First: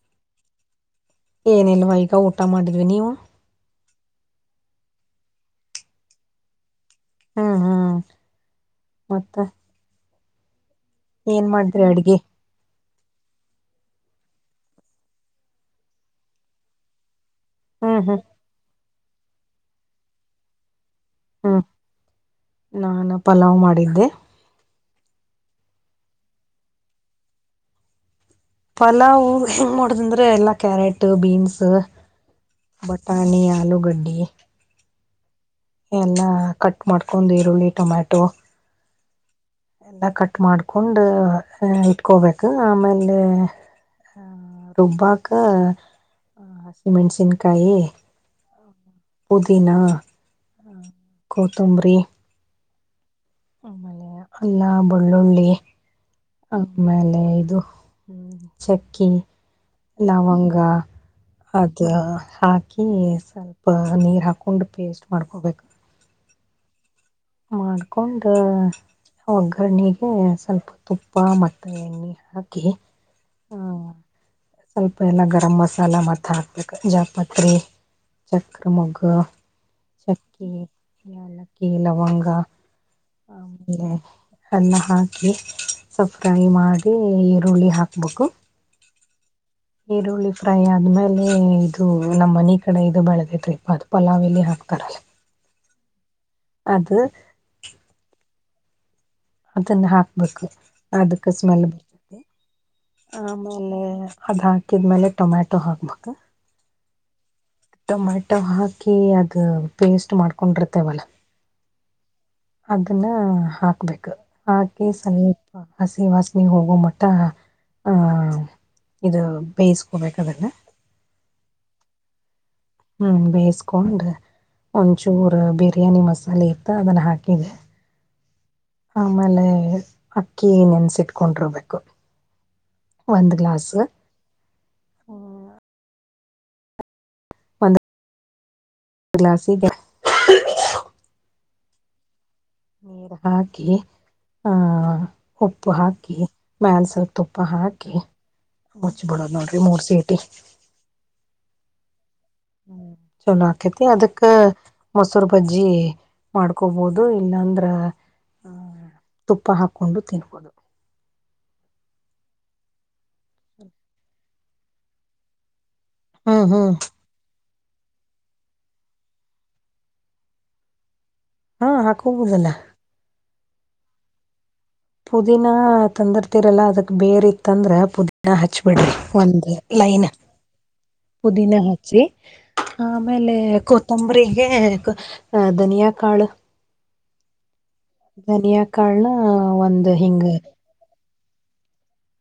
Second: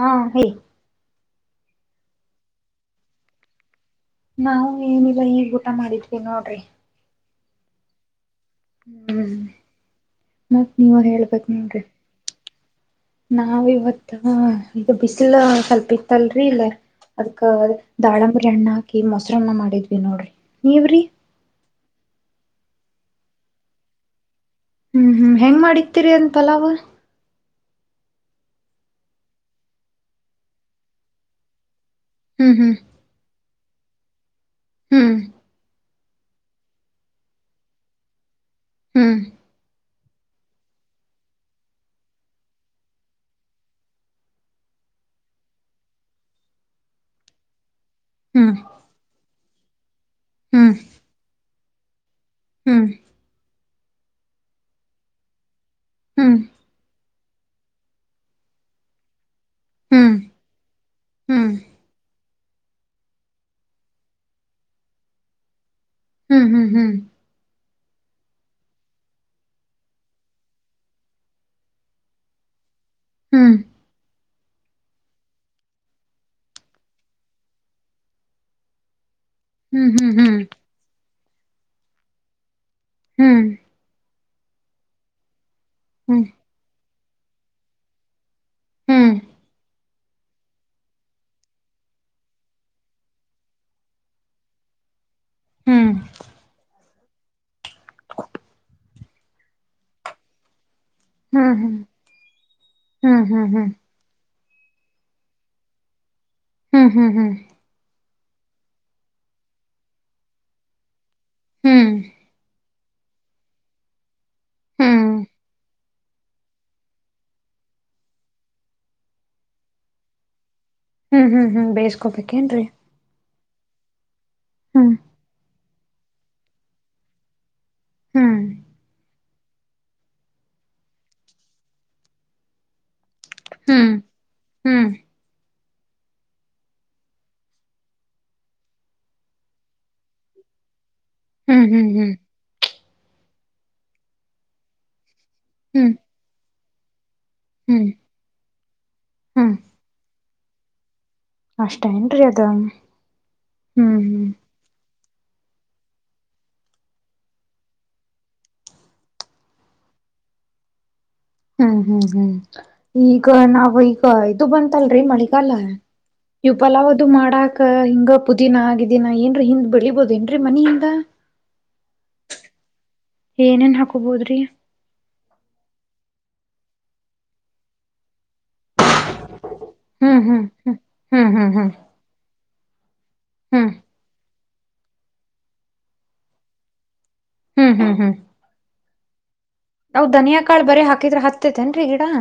ಹಾ ಹೇಳ. ಏನಲ್ವಾ ಈಗ ಊಟ ಮಾಡಿದ್ವಿ ನೀವು.. ನಾವವು ಏನಿಲ್ಲ ಈಗ್ ಊಟ ಮಾಡಿದ್ವಿ ನೋಡ್ರಿ. ಹಾ ಹಾ. ಹ್ಮ್ ಮತ್ತತ್ ನೀವ ಏನ್ ಹೇಳ್ಬೇಕೇ ನಿಂದೆ ಮಾಡಿದ್ರಿ ಅಡ್ಗೆ ನಾವ ಇವತ್ತು ಈಗ ಬಿಸಿಲು ಸ್ವಲ್ಪಿತ್ತಲ್ರಿ ಇಲ್ಲ ಅದ್ಕ್ಕ ಹ್ಮ್ ಹ್ಮ್ ದಾಳಂಬರಿ ಹಣ್ಣ ಹಾಕಿ. ಮೊಸರನ್ನ ಮಾಡಿದ್ವಿ ನೋಡ್ರಿ ನೀವ್ರಿ.. ಹ್ಮ್ ನಾನ ಪಲಾವ್ ಮಾಡಿದ್ದೆ.. ಹ್ಮ್ ಹ್ಮ್ ಹೆಂಗ್ ಮಾಡಿತಿರಿ ಅಂತಲ್ಲ ಅವ ಪಲಾವ್ ಹೆಂಗ್ ನೋಡದ ಅಂದ್ರೆ ಎಲ್ಲಾ ಕ್ಯಾರೆಟ್ ಬೀನ್ಸ್.. ಹ್ಮ್ ಬಟಾನಿ ಆಲೂ ಗಡ್ಡಿ. ಹ್ಮ್ ಎಲ್ಲ ಕಟ್ ಮಾಡ್ಕೊಂಡ್ ಈರುಳ್ಳಿ ಟೊಮ್ಯಾಟೊ ಹ್ಮ್.. ಎಲ್ಲ ಕಟ್ ಮಾಡ್ಕೊಂಡು ಇಟ್ಕೋಬೇಕು ಆಮೇಲೆ.. ರುಬ್ಬಾಕ ಸಿಮೆಂಟ್ಸನ್ಕಾಯಿ.. ಹಾ.. ಪುದೀನಾ ಕತ್ತಂಬ್ರಿ. ಹ್ಮ.. ಆಮೇಲೆ ಅಲ್ಲ ಬೆಳ್ಳುಳ್ಳಿ ಹ್ಮ್ ಹ್ಮ್ ಆಮೇಲೆ.. ಅದು ಚಕ್ಕಿ ಹ್ಮ್ ಲವಂಗ ಹ್ಮ್ ಅದು. ಹಾಕಿ ಸ್ವಲ್ಪ ನೀರ್ ಹಾಕೊಂಡ್ ಪೇಸ್ಟ್ ಮಾಡ್ಕೊಬೇಕು.. ಹ್ಮ್ ಹ್ಮ್ ಹ್ಮ್... ಮಾಡ್ಕೊಂಡ.. ಒಗ್ಗರಣೆಗೆ ಸ್ವಲ್ಪ ತುಪ್ಪ ಮತ್ತ ಎಣ್ಣೆ ಹಾಕಿ.. ಹ್ಮ್ ಆ, ಸ್ವಲ್ಪ ಎಲ್ಲ ಗರಂಮಸಾಲ ಮ ಹಾಕ್ಬೇಕ ಜಾಪಾತ್ರಿ ಚಕ್ರಮೊಗ್ಗು ಹ್ಮ್ ಹ್ಮ್ ಹ್ಮ್ ಲಕ್ಕಿ ಲವಂಗ ಹ್ಮ್ ಆಮೇಲೆ ಎಲ್ಲ ಹಾಕಿ ಸ್ವಲ್ ಹ್ಮ್ ಫ್ರೈ ಮಾಡಿ ಈರುಳ್ಳಿ ಹಾಕ್ಬೇಕು ಹ್ಮ್ ಹ್ಮ್ ಹ್ಮ್ ಈರುಳ್ಳಿ ಫ್ರೈ ಆದ್ಮೇಲೆ ಇದು ನಮ್ಮ್ ಮನ ಕಡೆ ಇದು ಬೆಳೆದೇತ್ ರೀತ್ ಪಲಾವ ಎಲ್ಲಿ ಹಾಕ [unintelligible] ಹ್ಮ್ ಅದು ಅದನ್ನ ಹಾಕ್ಬೇಕು ಅದಕ್ಕೆ ಹ್ಮ್ ಹ್ಮ್ ಹ್ಮ್ ಹ್ಮ್ ಸ್ಮೆಲ್ ಬರ್ತದೆ ಆ ಹ್ಮ್ ಆಮೇಲೆ ಹ್ಮ್ ಅದ ಹಾಕ ಹಾಕಿದ್ಮೇಲೆ ಟೊಮ್ಯಾಟೊ ಹಾಕ್ಬೇಕ ಹ್ಮ್ ಹ್ಮ ಹ್ಮ್ ಟೊಮೆಟೊ ಹಾಕಿ ಅದು ಪೇಸ್ಟ್ ಮಾಡ್ಕೊಂಡಿರ್ತೇವಲ್ಲ ಹ್ಮ್ ಅದನ್ನ ಹಾಕ್ಬೇಕು ಹಾಕಿ ಹ್ಮ್ ಸ್ವಲ್ಪ ಹಸಿ ವಾಸನೆ ಹೋಗೋ ಮಟ್ಟ ಆಹ ಇದು ಬೇಯಿಸ್ಕೋಬೇಕದನ್ನ ಹ್ಮ್ ಹ್ಮ್ ಬೇಯಸ್ಕೋಬೇಕೇನ್ರಿ ಹ್ಮ್ ಬೇಯಿಸಕೊಂಡ್ ಹ್ಮ್ ಒಂಚೂರ್ ಬಿರಿಯಾನಿ ಮಸ ಸಲ ಇತ್ತ ಅದನ್ನು ಹಾಕಿದ್ದ ಹ್ಮ್ ಆಮೇಲೆ ಅಕ್ಕಿ ನೆನ್ಸಿಟ್ಕೊಂಡಿರ್ಬೇಕು ಒಂದು ಗ್ಲಾಸ್ ಹ್ಮ್ ಹ್ಮ್ ಹ್ಮ ಒಂದು ಗ್ಲಾಸ್ ಇದೆ ಹ್ಮ್ ಹ್ಮ್ ಹ್ಮ್ ನೀರ್ ಹಾಕಿ ಆ ಉಪ್ಪು ಹ್ಮ್ ಹಾಕಿ ಮ್ಯಾಲ ಸ್ವಲ್ಪ ತುಪ್ಪ ಹ್ಮ್ ಹಾಕಿ ಮುಚ್ಚಬಿಡೋದ್ ಹ್ಮ್ ನೋಡ್ರಿ ಮೂರ್ ಸೀಟಿ ಅಷ್ಟ ಅದ ಹ್ಮ್ ಹ್ಮ ಸಕತಿ ಹ್ಮ್ ಅದಕ್ಕೆ ಸುರುಬಜ್ಜಿ ಮಾಡ್ಕೊಬೋದು ಇಲ್ಲಾಂದ್ರೆ ತುಪ್ಪ ಹಾಕೊಂಡು ತಿನ್ಬೋದು ಹ್ಮ್ ಹ್ಮ್ ಹ್ಮ್ ಈಗ ನಾವ್ ಈಗ ಇದು ಬಂತಲ್ರಿ ಮಳಗಾಲ ಹ್ಮ್ ಇವವು ಹ್ಮ್ ಪಲಾವದು ಮಾಡಾಕ್ ಅ ಹಿಂಗ ಪುದೀನ ಆಗಿದ್ದೀನಾ ಏನ್ರೀ ಹಿಂದ್ ಬೆಳಿಬೋದ ಏನ್ರೀ ಮನ ಹಿಂದ ಹಾ ಹಾಕೋಗಬೋುದಲ್ಲ ಏನೇನ್ ಹಾಕೋಬೋದ್ರಿ ಪುದೀನ ತಂದಿರ್ತಿರಲ್ಲ ಅದಕ್ ಬೇರ್ ಇತ್ತಂದ್ರ ಪುದನ ಹಚ್ಬಿಡ ಒಂದ ಲೈನ್ ಹ್ಮ್ ಹ್ಮ್ ಹ್ಮ್ ಹ್ಮ್ ಪುದೀನ ಹ್ಮ್ ಹ್ಮ್ ಹಚ್ಚಿ ಆಮೇಲೆ ಹ್ಮ್ ಕೊತ್ತಂಬರಿಗೆ ಧನಿಯಾಕಾಳು ಧನಿಯಾ ಕಲ್ಲ ನಾವ್ ಧನಿಯಾಳ ಬರ ಹಾಿದ್ರ ಹತ್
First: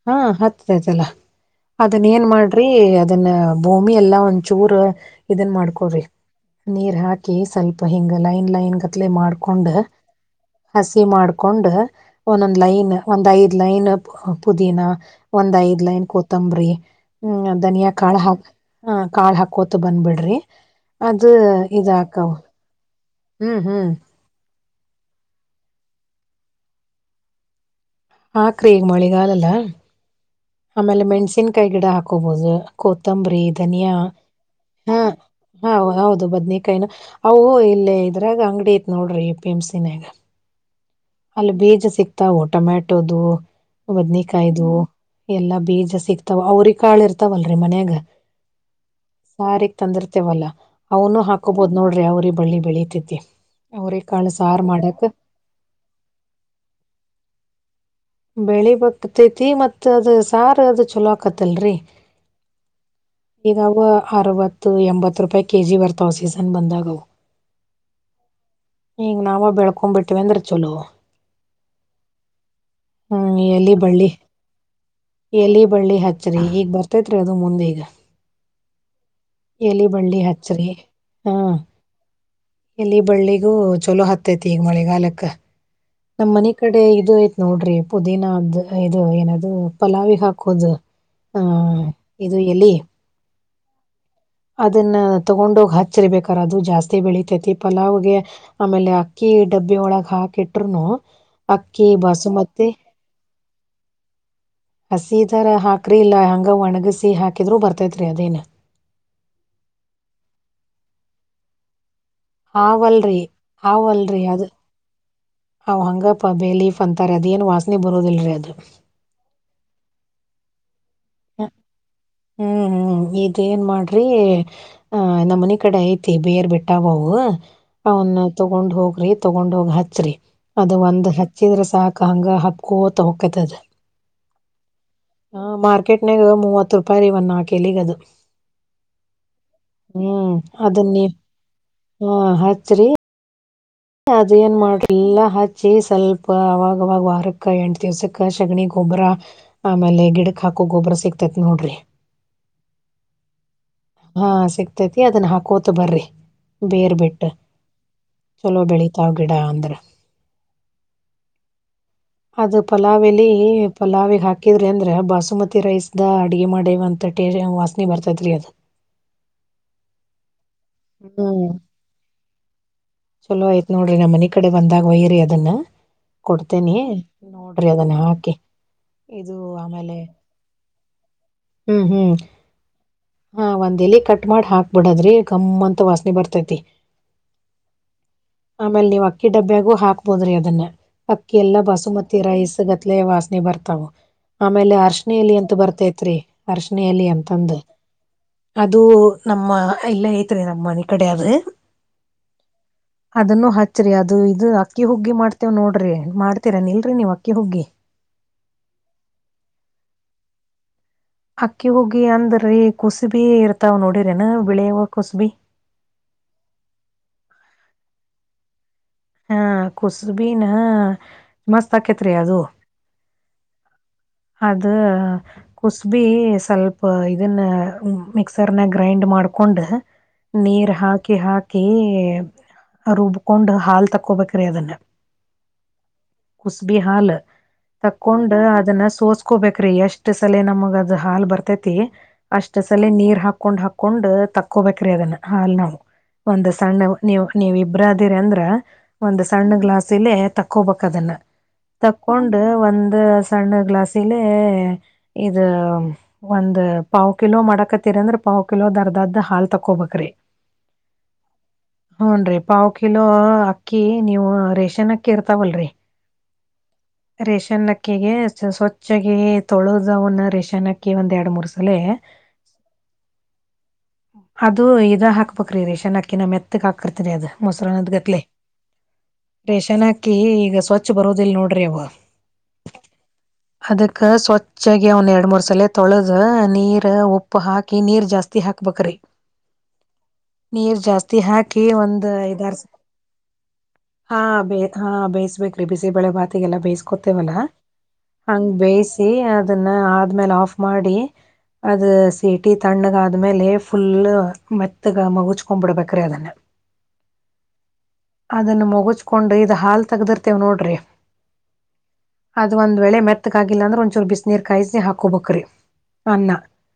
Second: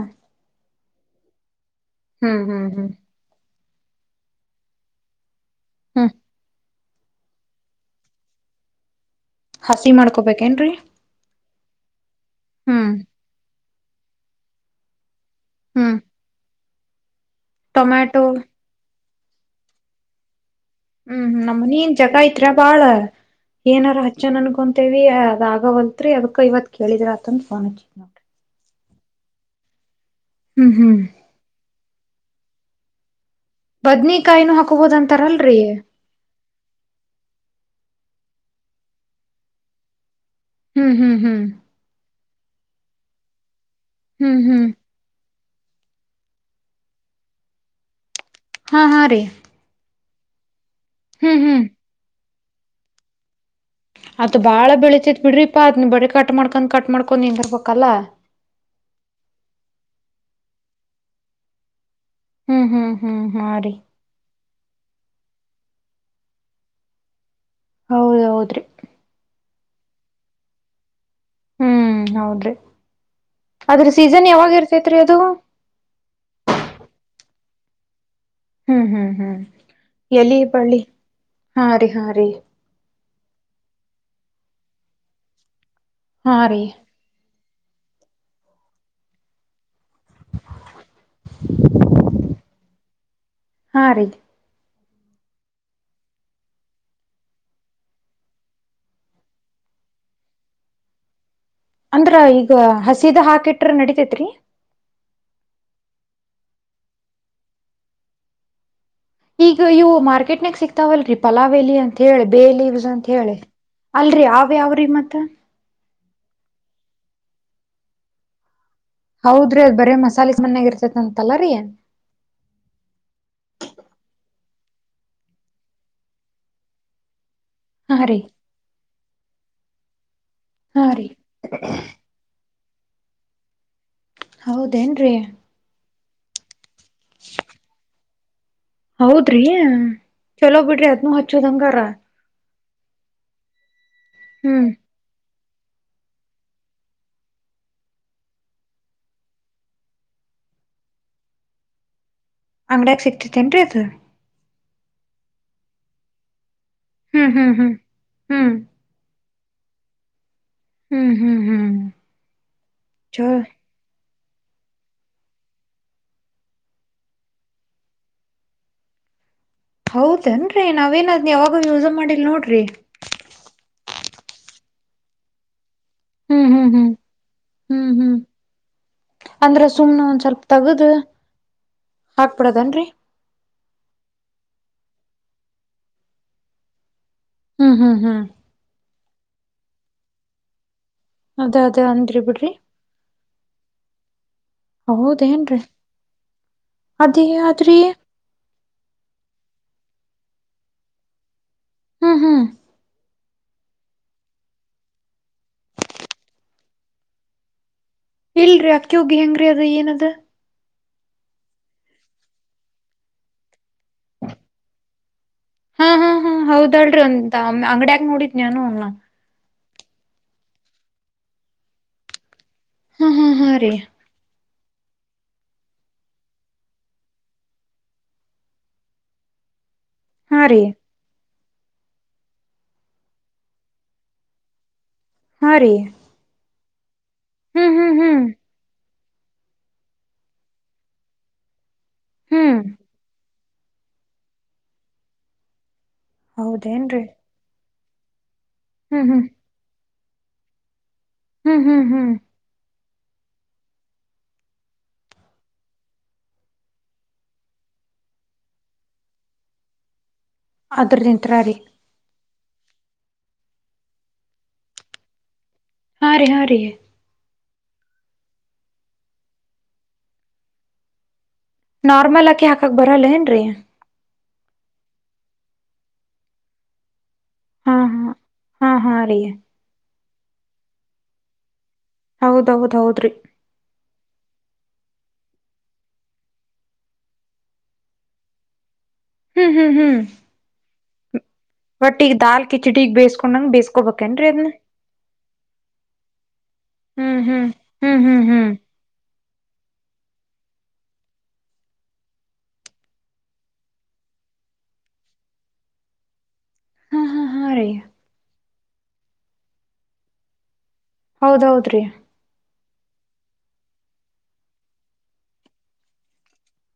ಹಾ ಹತ್ತದೈತಲ್ಲ ಅದನ್ ಏನ್ ಹ್ಮ್ ಹ್ಮ್ ಮಾಡ್ರಿ ಹ್ಮ್ ಅದನ್ನ ಭೂಮಿ ಎಲ್ಲಾ ಒಂ ಚೂರ್ ಇದನ್ ಮಾಡ್ಕೊಡ್ರಿ ಹ್ಮ್ ನೀರ್ ಹಾಕಿ ಸ್ವಲ್ಪ ಹಿಂಗ ಲೈನ್ ಲೈನ್ ಮಾಡ್ಕೊಂಡ್ ಹಸಿ ಮಾಡ್ಕೋಬೇಕೇನ್ರಿ ಹಸಿ ಮಾಡ್ಕೊಂಡ್ ಒಂದೊಂದ್ ಹ್ಮ್ ಲೈನ್ ಒಂದ್ ಐದು ಲೈನ್ ಪುದೀನಾ ಒಂದ್ ಐದ್ ಹ್ಮ್ ಲೈನ್ ಕೂತಂಬ್ರಿ ಹ್ಮ್ ಧನಿಯಾ ಕಾಳ ಟೊಮ್ಯಾಟೊ ಹಾಕ್ ಕಾಳ ಹಾಕೋತ ಬಂದ್ಬ ಬಿಡ್ರಿ ಹ್ಮ್ ನಮ್ಮನನ್ ಜಗ ಐತ್ರರ ಬಾಳ ಹ್ಮ್ ಹ್ಮ್ ಏನಾರ ಹಚ್ಚನ್ ಅನ್ಕೊಂತೇವಿ ಅದ ಆಗವಲ್ತ್ರಿ ಅದಕ್ಕ ಇವತ್ ಕೇಳಿದ್ರ ಅತಂದ ಫೋನ್ ಹಚ್ಚಿ ನೋಡ್ರಿ ಹಾಕ್ರಿ ಈಗ ಮಳಿಗಾಲಲ್ಲ ಹ್ಮ್ ಹ್ಮ್ ಆಮೇಲೆ ಮೆಣ್ಸಿನ್ಕಾಯಿ ಗಿಡ ಹಾಕ ಬಂಬ [inaudible] ನಿಯಾ ಬದ್ನಿಕಾಯಿನೂ ಹಾಕೋಬೋದ ಹ ಅಂತಾರಲ್ರರಿ ಹ ಹೌದು ಬದನೇಕಾಯ ಅ ಇ ಅದ್ರಾಗ ಅಂಗಡಿ ಐತ್ ನೋಡ್ರಿ ಎ ಪಿ ಎಮ್ ಸ ನಾಗ ಹ್ಮ್ ಹ್ಮ್ ಹ್ಮ್ ತಾವು ಟೊಮ್ಯಾಟೊದು ಹ್ಮ್ ಬದನೇಕಾಯ್ದ ಹ್ಮ್ ಎಲ್ಲಾ ಬೀಜ ಸಿಗ್ತಾವ ಅವ್ರ ಕಾಳ ಇರ್ತಾವಲ್ರರಿ ಮನ್ಯಾಗ ಹಾ ಹಾ ರೀ ಸಾರಿಗೆ ತಂದಿರ್ತ ೇವಲ್ಲ [unintelligible] ಅವನು ಹ್ಮ್ ಹ್ಮ್ ಹಾಕೋಬಹ್ ನೋಡ್ರಿ ಅವ್ರ ಬಳ್ಳಿ ಬೆಳೀತತಿ ಅದ ಬಾಳ ಬೆಳತತಿತ್ ಬಿಡ್ರಿ ಪಾ ಅದ್ ನೀ ಬಡಿ ಕಟ್ ಮಾಡ್ಕೊಂಡ್ ಕಟ್ ಮಾಡ್ಕೊಂಡ್ ಹೆಂಗರ್ಬಬೇಕಲ್ಲಾ ಬೆಳಿ ಬಕ್ತೈತಿ ಮತ್ ಅದ್ ಸಾರ ಅದ್ ಚಲೋ ಆಕತ್ತಲ್ರಿ ಹ್ಮ್ ಹ್ಮ್ ಹ್ಮ್ ಹಾ ರೀ ಇದಾವ ಅರವತ್ತು [unintelligible] ಮತ್ತು ಎಂಬತ್ತು ರೂಪಾಯಿ ಕೆ ಜಿ ಬರ್ತಾವ ಸೀಸನ್ ಬಂದಾಗುವ ಹೌದ್ ಹೌದ್ರಿ ಈಗ ನಾವ ಬೆಳ್ಕೊ ಬಿಟ್ಟವೆಂದ್ರ ಚಲು ಹ್ಮ್ ಹೌದ್ರಿ ಹ್ಮ್ ಎಲಿ ಅದ್ರ ಬಳ್ಳಿ ಸೀಸನ್ ಯಾವಾಗ ಇರ್ತೇತ್ರಿ ಅದು ಎಲಿ ಬಳ್ಳಿ ಹಚ್ಚ್ರಿ ಈಗ್ ಬರ್ತೇತ್ರಿ ಅ ಅದು ಮುಂದೆ ಈಗ ಹ್ಮ್ ಹ್ಮ್ ಹ್ಮ್ ಎಲಿ ಬಳ್ಳಿ ಎಲಿ ಹಚ್ಚ್ರಿ ಬಳ್ಳಿ ಹಾ ರೀ ಹಾ ರೀ ಎಲಿ ಬಳ್ಳಿಗೂ ಚೊಲೋ ಹತ್ತೈತಿ ಈಗ ಮಳೆಗಾಲಕ್ಕ ನಮ್ಮ್ ಹಾ ಮನೆ ರೀ ಕಡೆ ಇದು ನೋಡ್ರಿ ಪುದೀನದ ಇದು ಏನೂ ಪಲಾವಿ ಹಾಕೋುದು ಆಹ್ ಇದು ಎಲ್ಲಿ ಹಾ ರೀ ಅದನ್ನ ತಗೊಂಡ ಹೋಗಿ ಹಚ್ಚರಿಬೇಕಾರ ಅದು ಜಾಸ್ತಿ ಬೆಳಿತೈತಿ ಪಲಾವ್ಗೆ ಆಮೇಲೆ ಅಕ್ಕಿಡ [unintelligible] ಬ್ಬಿ ಒಳಗ್ ಹಾಕಿಟ್್ರರುನು ಅಂದ್ರ ಈಗ ಹಸೀದ ಹಾಕಿಟ್ರ ನಡಿತೇತ್ರಿ ಹಸಿ ತರ ಹಾಕ್ರಿ ಇಲ್ಲ ಹಂಗ ಒಣಗಸಿ ಹಾಕಿದ್ರರು ಬರ್ತೈತ್ರಿ ಅದೇನ ಈಗ ಇವು ಮಾರ್ಕೆಟ್ನಾಗ ಸಿಗ್ತಾವಲ್ ಪಲಾವ್ ಎಲೆ ಅಂತ ಹೇಳಿ ಬೇ ಲವ್ಸ್ ಅಂತ ಹಾವಲ್ರಿ ಹೇಳಿ ಅಲ್ರರಿ ಅವಾವ ಯಾವ್ರಿ ಮತ್ತ [unintelligible] ನಾವು ಹಂಗ ಪ ಬೇ ಲೀಫ್ ಅಂತಾರೆ ಅದೇನು ವಾಸನೆ ಬರೋದಿಿಲ್ಲರರಿ ಅದು ಹೌದ್ರಿ ಅದ್ ಬರೇ ಮಸಾಲೆ ಮನ್ಯಾಗ ಇರ್ತೇತಿ ಅಂತಲ್ಲರೀಏನ್ ಹ್ಮ್ ಹ್ಮ್ ಹ್ಮ್ ಇದ ಏನ್ ಮಾಡ್ರಿ ಆ ನಮ್ಮ್ ಮನ ಕಡೆ ಐತಿ ಬೇಯರ್ ಬೆಟ್ಟಾವ ಅವು ಹಾ ರೀ ಅವನ್ನ ತಗೊಂಡ್ ಹೋಗ್ರಿ ತಗೊಂಡ್ ಹೋಗಿ ಹಚ್ಚ್ರಿ ಅದು ಹಾ ರೀ ಒಂದ್ ಹಚ್ಚಿದ್ರ ಸಾಕ ಹಂಗ ಹಬ್ಕೊತ ಹೋಕತದ ಹೌದೇನ್ರೀ ನಗ ಮೂವತ್ತು ರೂಪಾಯಿ ರೀ ನಾಕ್ ಎಲಿಗೆ ಅದ ಹೌದ್ರಿ ಹ್ಮ್ ಚಲೋ ಅದ ಬಿಡ್ರಿ ನೀ ಅದ್ನು ಹಚ್ಚೋದಂಗಾರ ಹ್ಮ ಹಚ್ ರೀ ಅದ ಏನ್ ಹ್ಮ್ ಮಾಡ್ರಿಲ್ಲಾ ಹಚ್ಚಿ ಸ್ವಲ್ಪ ಅವಾಗವಾಗ ವಾರಕ್ಕ ಎಂಟು ದಿವ್ಸಕ್ಕೆ ಸೆಗಣಿ ಗೊಬ್ಬರ ಆಮೇಲೆ ಗಿಡಕ ಹಾಕ ಗೊಬ್ಬರ ಸಿಕ್ತೈತ್ ನೋಡ್ರಿ ಅಂಗಡಿಯಾಗ ಸಿಗ್ತತಿನ್ರರಿ ಅದು [unintelligible] ಹಾಂ ಅದನ್ನ ಹಾಕೋತ ಬರ್ರಿ ಬೇರ್ ಬಿಟ್ಟ ಹ್ಮ್ ಹ್ಮ್ ಹ್ಮ್ ಹ್ಮ್ ಚಲೋ ಬೆಳೀತಾ ಗಿಡಾ ಆಂಧ್ರ ಹ್ಮ್ ಹ್ಮ್ ಹ್ಮ್ ಅದು ಪಲಾವ ಎಲಿ ಚ ಪಲಾವಿ ಹಾಕ್ ಹಾಕಿದ್ರಿ ಅಂದ್ರೆ ಬಾಸುಮತಿ ರೈಸ್ ದ ಅಡುಗೆ ಮಾಡೇವಂತ ಟೇ ವಾಸನೆ ಬರ್ತೈತ್ರಿ ಅದ ಹೌದೇನ್ರರಿ ನಾವೇನದ್ ಯಾವಾಗ ಯೂಸ ಮಾಡಿಲ್ ನೋಡ್ರಿ ಚಲೋ ಆಯ್ತ್ ನೋಡ್ರಿ ನಮ್ಮ್ ಮನ ಕಡೆ ಬಂದಾಗ ವಯರಿ ಅದನ್ನ ಹ್ಮ್ ಹ್ಮ್ ಕೊಡ್ತೇನಿ ನೋಡ್ರಿ ಅದನ್ನ ಹಾಕಿ ಇದು ಅಂದ್ರೆ ಸುಮ್ನೆ ಒಂದ ಸ್ವಲ್ಪ ತಗದು ಹ್ಮ್ ಹ್ಮ್ ಹಾಕ್ಬಿಡದನ್ರಿ ಹಾ ಒಂದ ಎಲೆ ಕಟ್ ಮಾಡಿ ಹಾಕ್ಬ ಬಿಡದ್ರೆ ಗಮ್ಮ ಅಂತ ವಾಸನೆ ಬರ್ತೈತಿ ಹ್ಮ್ ಹ್ಮ್ ಹ್ಮ್ ಕಿಡಬ್ಬ್ಯಾಗು ಹಾಕ್ಬೋದ್ರಿ ಅದನ್ನ ಅಕ್ಕಿ ಅದ ಎಲ್ಲಾ ಅದ ಬಾಸುಮತಿ ಅಂದ್ರಿ ಬಿಡ್ರಿ ರೈಸ್ ಗತ್ಲೆ ವಾಸನೆ ಬರ್ತವು ಆಮೇಲೆ ಅರ್ಶನಿಲಿ ಅಂತ ಹೌದೇನ್ರಿ ಬರ್ತೈತ್ರಿ ಅರಿಶಿನ ಎಲಿ ಅದೇ ಅಂತಂದ ಆದ್ರಿ ಅದು ನಮ್ಮ ಇಲ್ಲೇ ಐತ್ರಿ ನಮ್ಮನೆ ಈ ಕಡೆ ಅದ ಹ್ಮ್ ಹಾ ಅದನ್ನು ಹಚ್ಚ್ರಿ ಅದು ಇದು ಅಕ್ಕಿ ಹುಗ್ಗಿ ಮಾಡ್ತೇವ್ ನೋಡ್ರಿ ಮಾಡ್ತೀರ ನಿ ಇಲ್ರರಿ ನೀವ್ ಅಕ್ಕಿ ಹುಗ್ಗಿ ಇಲ್ರರಿ ಅಕ್ಕಿಹುಗಿ ಹೆಂಗ್ರರಿ ಅದ ಏನದ ಅಕ್ಕಿ ಹೋಗಿ ಅಂದ್ರೀ ಕುಸುಬಿ ಇರ್ತಾವ್ ನೋಡರೇನಾ ಬಿಳಿವ ಕುಸುಬಿ [unintelligible] ಹಾ ಹಾ ಹಾ ಹೌದಲ್ಲ ರಿ ಒಂದ ಅಂಗಡಿಯಾಗ ನೋಡಿದ್ ನಾನು ಹ ಕುಸುಬೀನ ಮಸ್ತ್ ಆಕೇತ್ರಿ ಅದು ಹಾ ಹಾ ಹಾ ರೀ ಅದ ಕುಸ್ಬಿ ಸ್ವಲ್ಪ ಇದನ್ನ ಮಿಕ್ಸರ್ನ ಗ್ರೈಂಡ್ ಮಾಡ್ಕೊ ಕೊಂಡ ಹಾ ರೀ ನೀರ್ ಹಾಕಿ ಹಾಕಿ ರುಬ್ಕೊಂಡ ಹ ತಕ್ಕೋಬೇಕ್ರೀ ಅದನ್ನ ಹಾ ರೀ ಕುಸ್ಬಿ ಹಾಲ್ ಹ್ಮ್ ಹ್ಮ್ ಹ್ಮ್ ತಕೊಂಡು ಅದನ್ನ ಸೋಸ ಕೋಬೇಕ್ರೀ ಎಷ್ಟ್ ಸಲ ನಮಗ ಅದು ಹಾಲ್ ಬರ್ತೇತಿ ಅಷ್ಟ್ ಹ್ಮ್ ಸಲ ನೀರ್ ಹಾಕಿ ಹಾಕೊಂಡ್ ಹಾಕೊಂಡ್ ತಕ್ಕೋಬೇಕ್ರಿ ಅದನ್ನ ಹಾಲ್ ನಾವು ಒಂದ್ ಸಣ್ಣ ಹೌದೇನ್ರಿ ನೀವು ನೀವು [unintelligible] ಇಬ್ಬರ ಇದಿರಿ ಅಂದ್ರ ಹ್ಮ್ ಒಂದ್ ಹ್ಮ್ ಸಣ್ಣ ಗ್ಲಾಸ್ ಇಲ್ಲೆ ತಕ್ಕೋಬೇಕ ಅದನ್ನ ಹ್ಮ್ ಹ್ಮ್ ಹ್ಮ್ ತಕೊಂಡ ಒಂದ ಸಣ್ಣ ಗ್ಲಾಸಲೆ ಇದ ಒಂದು ಪಾವ ಕಿಲೋ ಮಾಡಕ ತಿ ಅಂದ್ರ ಪಾವಕಿಲೋದ ಅರ್ದಾದ್ದ ಹಾಲ ತಕೋಬೇಕ್ರೀ ಅದ್ರರಿಂತ್ರ ರೀ ಪಾವು ಕಿಲೋ ಅಕ್ಕಿ ನೀವು ರೇಷನ್ ಅಕ್ಕಿ ಇರ್ತಾವಲ್ರರಿ ಹಾ ರೀ ಹಾ ರೀ ರೇಷನ್ ಅಕ್ಕಿಗೆ ಸ್ವಚ್ಚಾಗಿ ತೊಳೋದಅವನ್ನ ರೇಷನ್ ಅಕ್ಕಿ ಒಂದ್ ಎರಡು ಮೂರು ನಾರ್ಮಲ್ ಅಕ್ಕಿ ಹಾಕಕ್ ಬರಲ್ಲ ಏನ್ರಿ ಅದು ಇದ ಹಾಕ್ಬೇಕ್ರಿ ರೇಶೆನ ಅಕ್ಕಿನೆ ಮೆತ್ತಗ್ ಹಾಕತರಿ ಅದು ಹಾ ಮೊಸರನದ್ ಹಾ ಗತ್ಲೆ ಹಾ ಹಾ ರೀ ರೇಶನ ಅಕ್ಕಿ ಈಗ ಸ್ವಚ್ಛ ಬರೋದಿಲ್ಲ ನೋಡ್ರಿ ಅವ ಹೌದೌದ್ ಹೌದ್ರಿ ಸ್ವಚ್ಚಾಗಿ ಅವನ್ ಎರಡ್ ಮೂರ್ ಸಲ ತೊಳೆದ ನೀರ್ ಉಪ್ಪು ಹಾಕಿ ನೀರ್ ಜಾಸ್ತಿ ಹಾಕ್ಬೇಕ್ರಿ ಹ್ಮ್ ಹ್ಮ್ ಹ್ಮ್ [unintelligible] ಹಾಕಿ ಬಟ್ ಒಂದ್ ಈಗ ದಾಲ್ ಐದಾರು ಸರ ಕಿಚಡಿಗ್ ಬೇಸ್ಕೊಂಡಂಗ ಹಾ ಬೇಸ್ಕೋಬೇಕೇನ್ರೀ ಅದ್ನ ಬೆ ಹಾ ಬೆ ಬೇಯಿಸಬೇಕ್ರಿ ಬಿಸಿಬಳೆ ಭಾತಿಗೆಲ್ಲ ಹ್ಮ್ ಬೇಯಿಸಕೋತೇವಲ್ಲಾ ಹ್ಮ್ ಹ್ಮ್ ಹ್ಮ್ ಹ್ಮ್ ಹಂಗ್ ಬೇಯಿಸಿ ಅದನ್ನ ಆದ್ಮೇಲೆ ಆಫ್ ಮಾಡಿ ಅದ ಸೀಟಿ ತಣ್ಣಗ ಆದ್ಮೇಲೆ ಫುಲ್ ಮೆತ್ತಗ ಮಗುಚ್ಕೊ ಬಿಡ್ಬೇಕ್ರಿ ಅದನ್ನ ಹಾ ಹಾ ಹಾ ರಿ ಅದನ್ನು ಮುಗಚಕೊಂಡು ಇದು ಹಾಲು ತೆಗ್ದಿರ್ತೇವೆ ನೋಡಿರಿ ಹೌದೌದ್ರಿ ಅದು ಒಂದ್ ವೇಳೆ ಮೆತ್ತಕ್ ಆಗಿಲ್ಲ ಅಂದ್ರೆ ಒಂದಂಚೂರು ಬಿಸ ನೀರ್ ಕಾಯಿಸಿ ಹಾಕೋಬೇಕ್ರಿ ಅನ್ನ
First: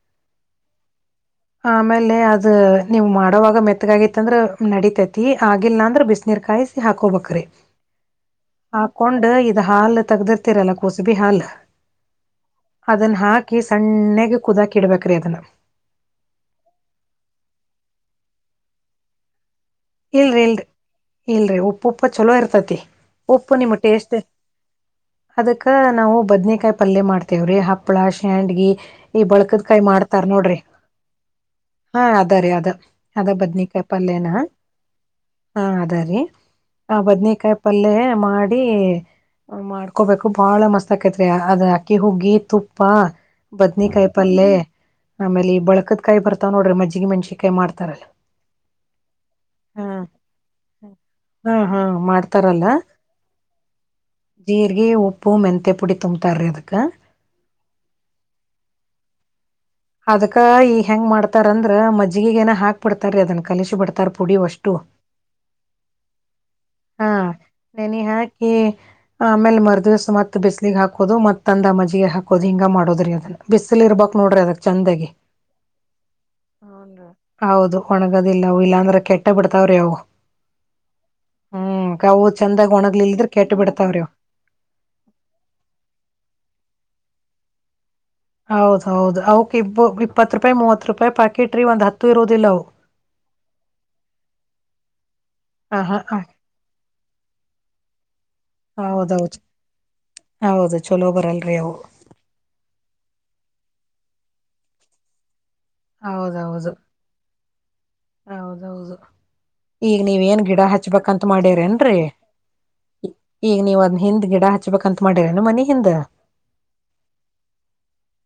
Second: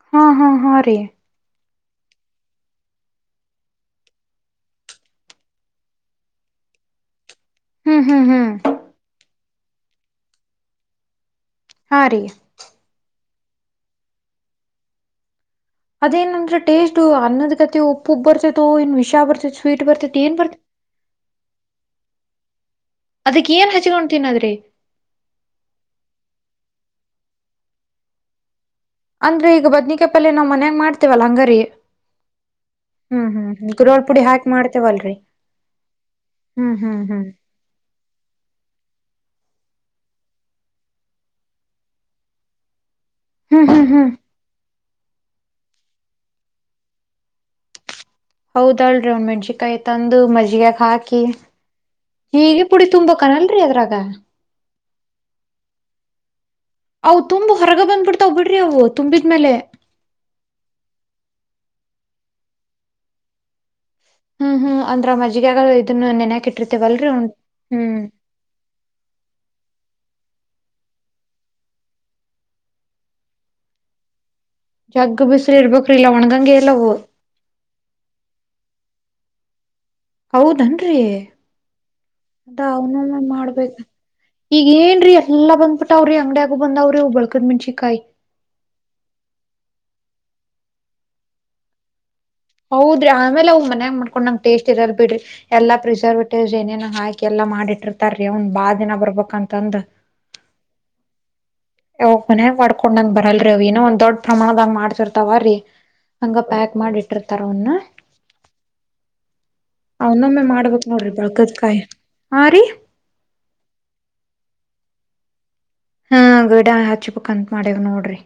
ಹಾ ಹಾ ಹಾ ರೀ ಆಮೇಲೆ ಅದ ನೀವ್ ಮಾಡೋವಾಗ ಮೆತ್ತಗಾಗಿತ್ತಂದ್ರ ನಡಿತತಿ ಆಗಿಲ್ಲ ಅಂದ್ರ ಬಿಸ ನೀರ್ ಕಾಯಿಸಿ ಹಾಕೋಬೇಕ್ರೆ ಹ್ಮ್ ಹ್ಮ್ ಹ್ಮ್ ಹಾಕೊಂಡ ಹಾಲ್ ತಗ್ದಿರ್ತಿರಲ್ಲ ಕೋಸುಬಿ ಹಾಲ್ ಹಾ ರೀ ಅದನ್ನ ಹಾಕ ಹಾಕಿ ಸಣ್ಣಗ್ ಕುದಾಕಿ ಇಡ್ಬೇಕ್ರಿ ಅದನ್ನ ಅದೇನಂದ್ರ ಟೇಸ್ಟ್ ಶಬರ್ ತ ಇಲ್ರಿ ಇಲ್ರಿ ಇಲ್ರಿ ಉಪ್ಪುಪ್ಪ ಚಲೋ ಇರ್ತೈತಿ ಅದಕ್ ಉಪ್ಪು ಏನ್ ನಿಮ್ಮ ಹಚ್ಕೊಂಡ್ ಟೇಸ್ಟ್ ತಿನ್ನದ್ರಿ ಅದಕ್ಕ ನಾವು ಬದನ ಕಾಯಿ ಪಲ್ಯ ಮಾಡ್ತೇವ್ರೀ ಹಪ್ಳ ಶ್ಯಾಂಡಗಿ ಅಂದ್ರೆ ಈಗ ಬದನಿಕಾಯಿಪಲ್ಯಾ ನಾವ್ ಮನ್ಯಾಗ ಮಾಡ್ತೀವಲ್ಲಾ ಅಂಗಾರ ಹಾ ಅದ ರೀ ಅದ ಅದ ಬದ್ನಿಕಾಯ ಗುರೋಳ್ ಪುಡಿ ಪಲ್ಯನ ಹಾ ಹಾಕಿ ಮಾಡ್ತೇವಲ್ರರಿ ಅದ ರೀ ಹ್ಮ್ ಆ ಹ್ಮ್ ಹ್ಮ್ ಬದನೇಕಾಯಿ ಪಲ್ಯ ಮಾಡಿ ಅವ ಮಾಡ್ಕೋಬೇಕು ಬಹಳ ಮಸ್ತ್ ಆಕೈತ್ರಿ ಅದ್ ಅಕ್ಕಿ ಹುಗ್ಗಿ ತುಪ್ಪ ಪ್ಪಾ ಹ್ಮ್ ಬದನಿ ಹ್ಮ್ ಹ್ಮ್ ಕಾಯಪಲ್ಲೆ ಆಮೇಲೆ ಬಳಕದಕಾಯಿ ಬರ್ತವ್ ನೋಡ್ರಿ ಮಜ್ಜಿಗೆ ಮೆಣಸಿನಕಾಯಿ ಮಾಡತಾರಲ್ಲ ಹೌದಹೇಳರಿ ಅವು ಮೆಣಸಿನಕಾಯಿ ತಂದು ಮಜ್ಜಿಗ್ಯಾಕ ಹಾಕಿ ಹಾ ಹಾ ಹೀಗೆ ಮಾಡ್ತಾರಲ್ಲ ಪುಡಿ ತುಂಬಕಾನಲ್ರಿ ಅದ್ರಾಗ ಜೀರಿಗಿ ಉಪ್ಪು ಮೆಂತೆ ಪುಡಿ ತುಂಬತಾರ ರೀ ಅದಕ್ಕೆ ಅ ತುಂಬ ಹೊರಗ ಬಂದ್ಬಿಡ್ತಾವ್ ಬಿಡ್ರಿ ಅವು ತುಂಬಿದ್ಮೇಲೆ ಅದಕ್ಕ ಈ ಹೆಂಗ ಮಾಡ್ತಾರಂದ್ರ ಮಜ್ಜಗಿ ಏನ ಹಾಕ ಬಿಡ್ತಾರೀ ಅದನ್ ಕಲಿಸಿ ಬಿಡ್ತ ಪುಡಿ ಹ್ಮ್ ಅಷ್ಟು ಹ್ಮ್ ಅಂದ್ರ ಮಜ್ಜಿಗ್ಯಾಗ ಇದನ್ನ ನೆನ್ಯಾಕ್ ಹಾ ಇಟ್ಟಿರ್ತೇವಲ್ರಿ ಅವ್ನ್ ನೆನ ಹ್ಮ್ ಹಾಕಿ ಆ ಆಮೇಲೆ ಮರುದಿವಸ ಮತ್ತೆ ಬಿಸ್ಲಿಗೆ ಹಾಕೋದು ಮತ್ತ ಅಂದ ಮಜ್ಜಿಗೆ ಹಾಕೋದು ಹಿಂಗ ಮಾಡೋದ್ರಿ ಅದನ್ನ ಬಿಸಿಲ್ ಇರ್ಬೇಕಕ್ ನೋಡ್ರಿ ಅದಕ್ಕೆ ಚಂದಗೆ ಜಗ್ಗ್ ಬಿಸ್ಲ್ ಇರ್ಬೇಕ್ರಿ ಇಲ್ಲ ಒಣಗಂಗೆ ಇಲ್ಲ ಅವು ಹೌದು ಒಣಗದಿಲ್ಲ ಇಲ್ಲ ಅಂದ್ರೆ ಕೆಟ್ಟಬಿಡ್ತಾವ್ರಿ ಅವು ಹೌದಏನ್ರಿ ಹ್ಮ್ ಅವು ಚಂದ್ ಒಣಗ್ಲಲ್ದ್ರೆ ಕೆಟ್ಟ ಬಿಡ್ತಾವ್ರೀವು ಈಗಏನ್ರೀ ಎಲ್ಲ ಬಂದಬಿಟ್ಟ ಅವ್ರಿ ಅಂಗಡಿಯಾಗು ಬಂದಾವ್ರಿ ಅವು ಬಳಕದ ಮೆಣಸಿಕಾಯಿ ಹೌದ ಹೌದು ಅವಕ್ ಇಬ್ಬ ಇಪ್ಪತ್ತು ರೂಪಾಯಿ ಮೂವತ್ ರೂಪಾಯಿ ಪಾಕೆಟ್ ರಿ ಒಂದ್ ಹತ್ತು ಇರೋದಿಲ್ಲ ಅವು ಹೌದ್ರಿ ಆಮೇಲೆ ಅವ ಮನ್ಯಾಗ ಮಾಡ್ಕೊಂಡ್ ನಂಗ ಟೇಸ್ಟ್ ಇರಲ್ ಬಿಡ್ರಿ ಎಲ್ಲ ಹ ಹಾ ಪ್ರಿಸರ್ವೇಟಿವ್ಸ್ ಏನೇ ಹಿ ಎಲ್ಲಾ ಮಾಡಿಟ್ಟಿರ್ತಾರಿ ಅವನ್ ಬಾ ದಿನ ಹೌದೌದು ಬರ್ಬಂತಂದ ಹೌದು ಚಲೋ ಬರಲ್ರಿ ಅವು ಯಾವೋಗ್ ಮನ್ಯಾಗ ಮಾಡ್ಕೊಂಡಂದ್ ಬರಲ್ರಿ ರ ಅವಿನ ಒಂದ್ ದೊಡ್ ಪ್ರಮಾಣದಾಗ್ ಮಾಡ್ಸಿರ್ತಾವ ರೀ ಹಂಗ ಹೌದೌದು ಪ್ಯಾಕ್ ಮಾಡಿ ಇಟ್ಟಿರ್ತಾರ ಅವನ್ನ ಹೌದೌದು ಈಗ ನೀವ್ ಏನ್ ಅವನ್ನೊಮ್ಮೆ ಗಿಡ ಮಾಡ್ಬೇಕಕ್ ನೋಡ್ರಿ ಹಚ್ಬೇಕಂತ ಬೆಳ್ಗದಕಾಯಿ ಮಾಡಿರೇನ್ರರಿ ಹಾ ರೀ ಈಗ ನೀವು ಅದ್ ಹಿಂದ್ ಗಿಡ ಹಚ್ಬೇಕಂತ ಮಾಡಿರೇನು ಮನಿ ಹಿಂದ ಹಾ ಗಡ ಹಚ್ಪುಕ್ಂತತ್ ಮಾಡ್ಯವ್ ನೋಡ್ರಿ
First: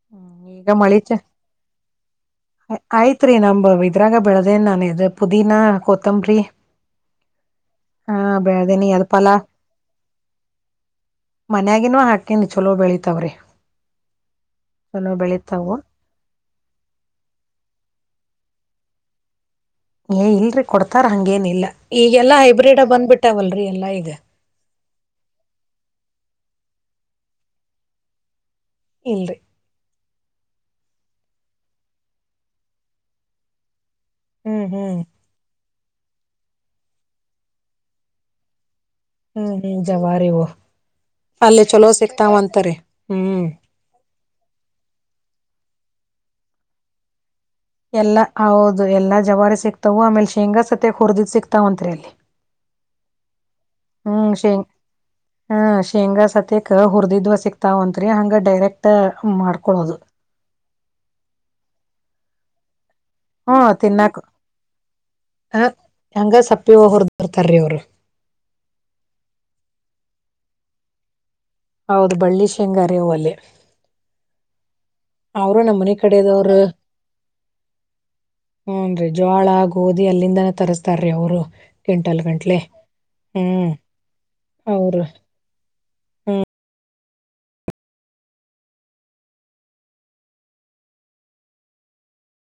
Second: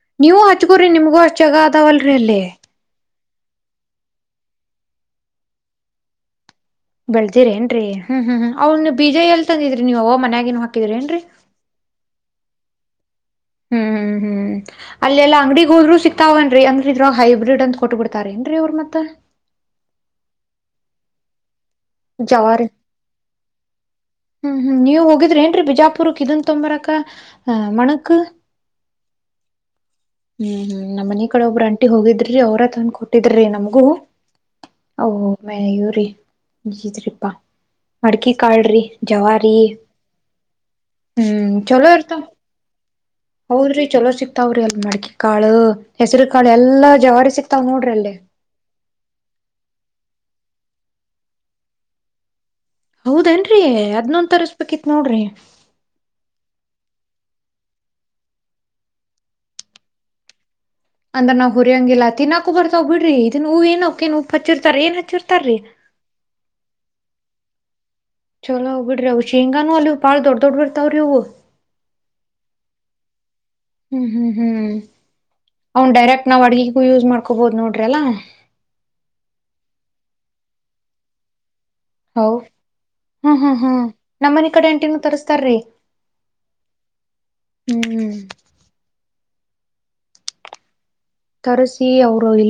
ಹ್ಮ್, ನೀವು ಈಗ ಹಚ್ಕೋರಿ ಮಳಿ ಚ ನಿಮ್ಗೂ ಅಷ್ಟ್ ಜಾಗ ಅದಾವಲ್ರರಿ ಅಲ್ಲಿ ಆಯ್ತ್ರಿ ನಮ ಇದ್ರಾಗ ಬೆಳದೇನ್ ನಾನ ಇದು ಪುದೀನಾ ಕೊತಂಬ್ರಿ ಬೆಳತಿರಿ ಏನ್ರರಿ ಹ್ಮ್ ಹ್ಮ್ ಹ್ಮ್ ಅವ್ ಅದ್ ಬೀಜ ಪಲಾ ಎಲ್ ತಂದಿದ್ರಿ ನೀವ ಅವ ಮನ್ಯಾಗೇನು ಹಾಕಿದ್ರಿ ಏನ್ರರಿ ನಗನ್ವ ಹಾಕಿನಿ ಚಲೋ ಬೆಳಿತಾವ್ರಿ ಚಲೋ ಅಲ್ಲೆಲ್ಲ ಅಂಗಡಿ ಬೆಳಿತಾವು ಹೋದ್ರು ಸಿಕ್ತಾವನ್ರಿ ಅಂಗ್ರ ಇದ್ರಾಗ ಹೈಬ್ರಿಡ್ ಅಂತ ಕೊಟ್ಟಟ್ ಬಿಡ್ತಾರ ನ್ೀ ಅವ್ರ ಮತ್ತ ತ್ತ ಏ ಇಲ್ರಿ ಕೊಡ್ತಾರ ಹಂಗೇನಿಲ್ಲ ಜವಾ ರೀ ಈಗ ಹ್ಮ್ ಹ್ಮ್ ನೀವು ಹೋಗಿದ್ರಿ ಏನ್ ಬಿಜಾಪುರಕ್ಕೆ ಇದಂತ ತತ್ತೊಂಬರಕ್ಕ ಆ ಮಣಕ್ ಇಲ್ರಿ ಹ್ಮ್ ಹ್ಮ್ ನಮ್ಮ ಮನ ಕಡೆ ಒಬ್ಬ್ರ ಅಂಟಿ ಹೋಗಿದ್ರಿ ಅವ್ರ ತಂದ ಕೊಟ್ಟಿದ್ರೀಮಗೂ ಹ್ಮ್ ಹ್ಮ್ ಓ ಮಯ್ಯೂ್ರೀ ತ್್ಪ್ಪ ಅಡ್ಕಿ ಕಾಳ್ರಿ ಜವಾರ ಹ್ಮ್ ಹ್ಮ್ ಜವಾರಿವು ಹ್ಮ್ ಅಲ್ಲಿ ಚಲೋ ಇರ್ತ ಸಿಕ್ತಾವಂತರಿ ಹ್ಮ್ ಹೌದ್ರಿ ಚಲೋ ಸಿಕ್ತಾವ್ರಿ ಅಲ್ ಮಡಕೆ ಕಾಳು ಹೆಸರು ಕಾಳು ಎಲ್ಲಾ ಜವಾರಿ ಸಿಕ್ತ ಎಲ್ಲ ಹೌದು ಎಲ್ಲಾ ಜವಾರಿ ಸಿಕ್ತವು ಆಮೇಲೆ ಶೇಂಗಾ ಸತ್ತ ಹುರಿದಿದ್ ಸಿಕ್ತಾವ ಅಂತ್ರಿ ಅಲ್ಲಿ ಹೌದೇ ಹ್ಮ್ ಶೇಂಗ ಹ್ಮ್ ಶೇಂಗಾ ಸತ್ಯ ಕ ಹುರ್ ್ವ ಸಿಕ್ತಾವಂತ್ರಿ ಹಂಗ ಡೈರೆಕ್ಟ್ ಮಾಡ್ಕೊಳೋದು ಅಂದ್ರ ನಾವುುರಿಯಂಗಿಲ್ಲ ತಿಿನಾಕು ಬರ್ತಾವ್ ಬಿಟ್ಟ ೀ ಇದನ್ ಹೂ ಹ್ಮ ಏನಕ್ಕಏನ್ ತಿನ್ನಾಕ್ ಉೂಪ್ಪ ಹಚ್ಚಿರ್ತಾರ ಏನ್ ಹಚ್ಚಿರ್ತಾರೀ ಬರ್ತರ ಅವರು ಚಲೋ ಹೋಗ್ ಬಿಡ್ರಿ ಹವುಷ ಹಂಗಾನನು ಅಲ್ಲಿ ಬಾಳ ದೊಡ್ ದೊಡ್ ಬಿರ್ತಾವ್ರೀ ಅವು ಹೌದು ಬಳ್ಳಿ ಶೇಂಗಾರ ಹ ಅಲೆ ಅವನ್ ಡೈರೆಕ್ಟ್ ನಾವ್ ಅಡ್ಗಗೂ ಯೂಸ್ ಮಾಡ್ಕೊಬೋದು್ ನೋಡ್ರಿ ಅಲ್ಲಾ ಹ್ನ್ ರೀ ಜೋಳ ಆ ಓದಿ ಅಲ್ಲಿಂದಾನೇ ತರಿಸಸ್ತಾರ್ರಿ ಅವರು ಹೌ ಹ್ಮ್ ಹ್ಮ್ ಹ್ಮ್ ನಮ್ಮನ ಕಡೆ ಎಂಟಿನು ಅವ್ರು ತರಿಸ್ತಾರ್ರಿ ಹ್ಮ್ ತರಸಿ ಅವರು ಇಲ್ಲ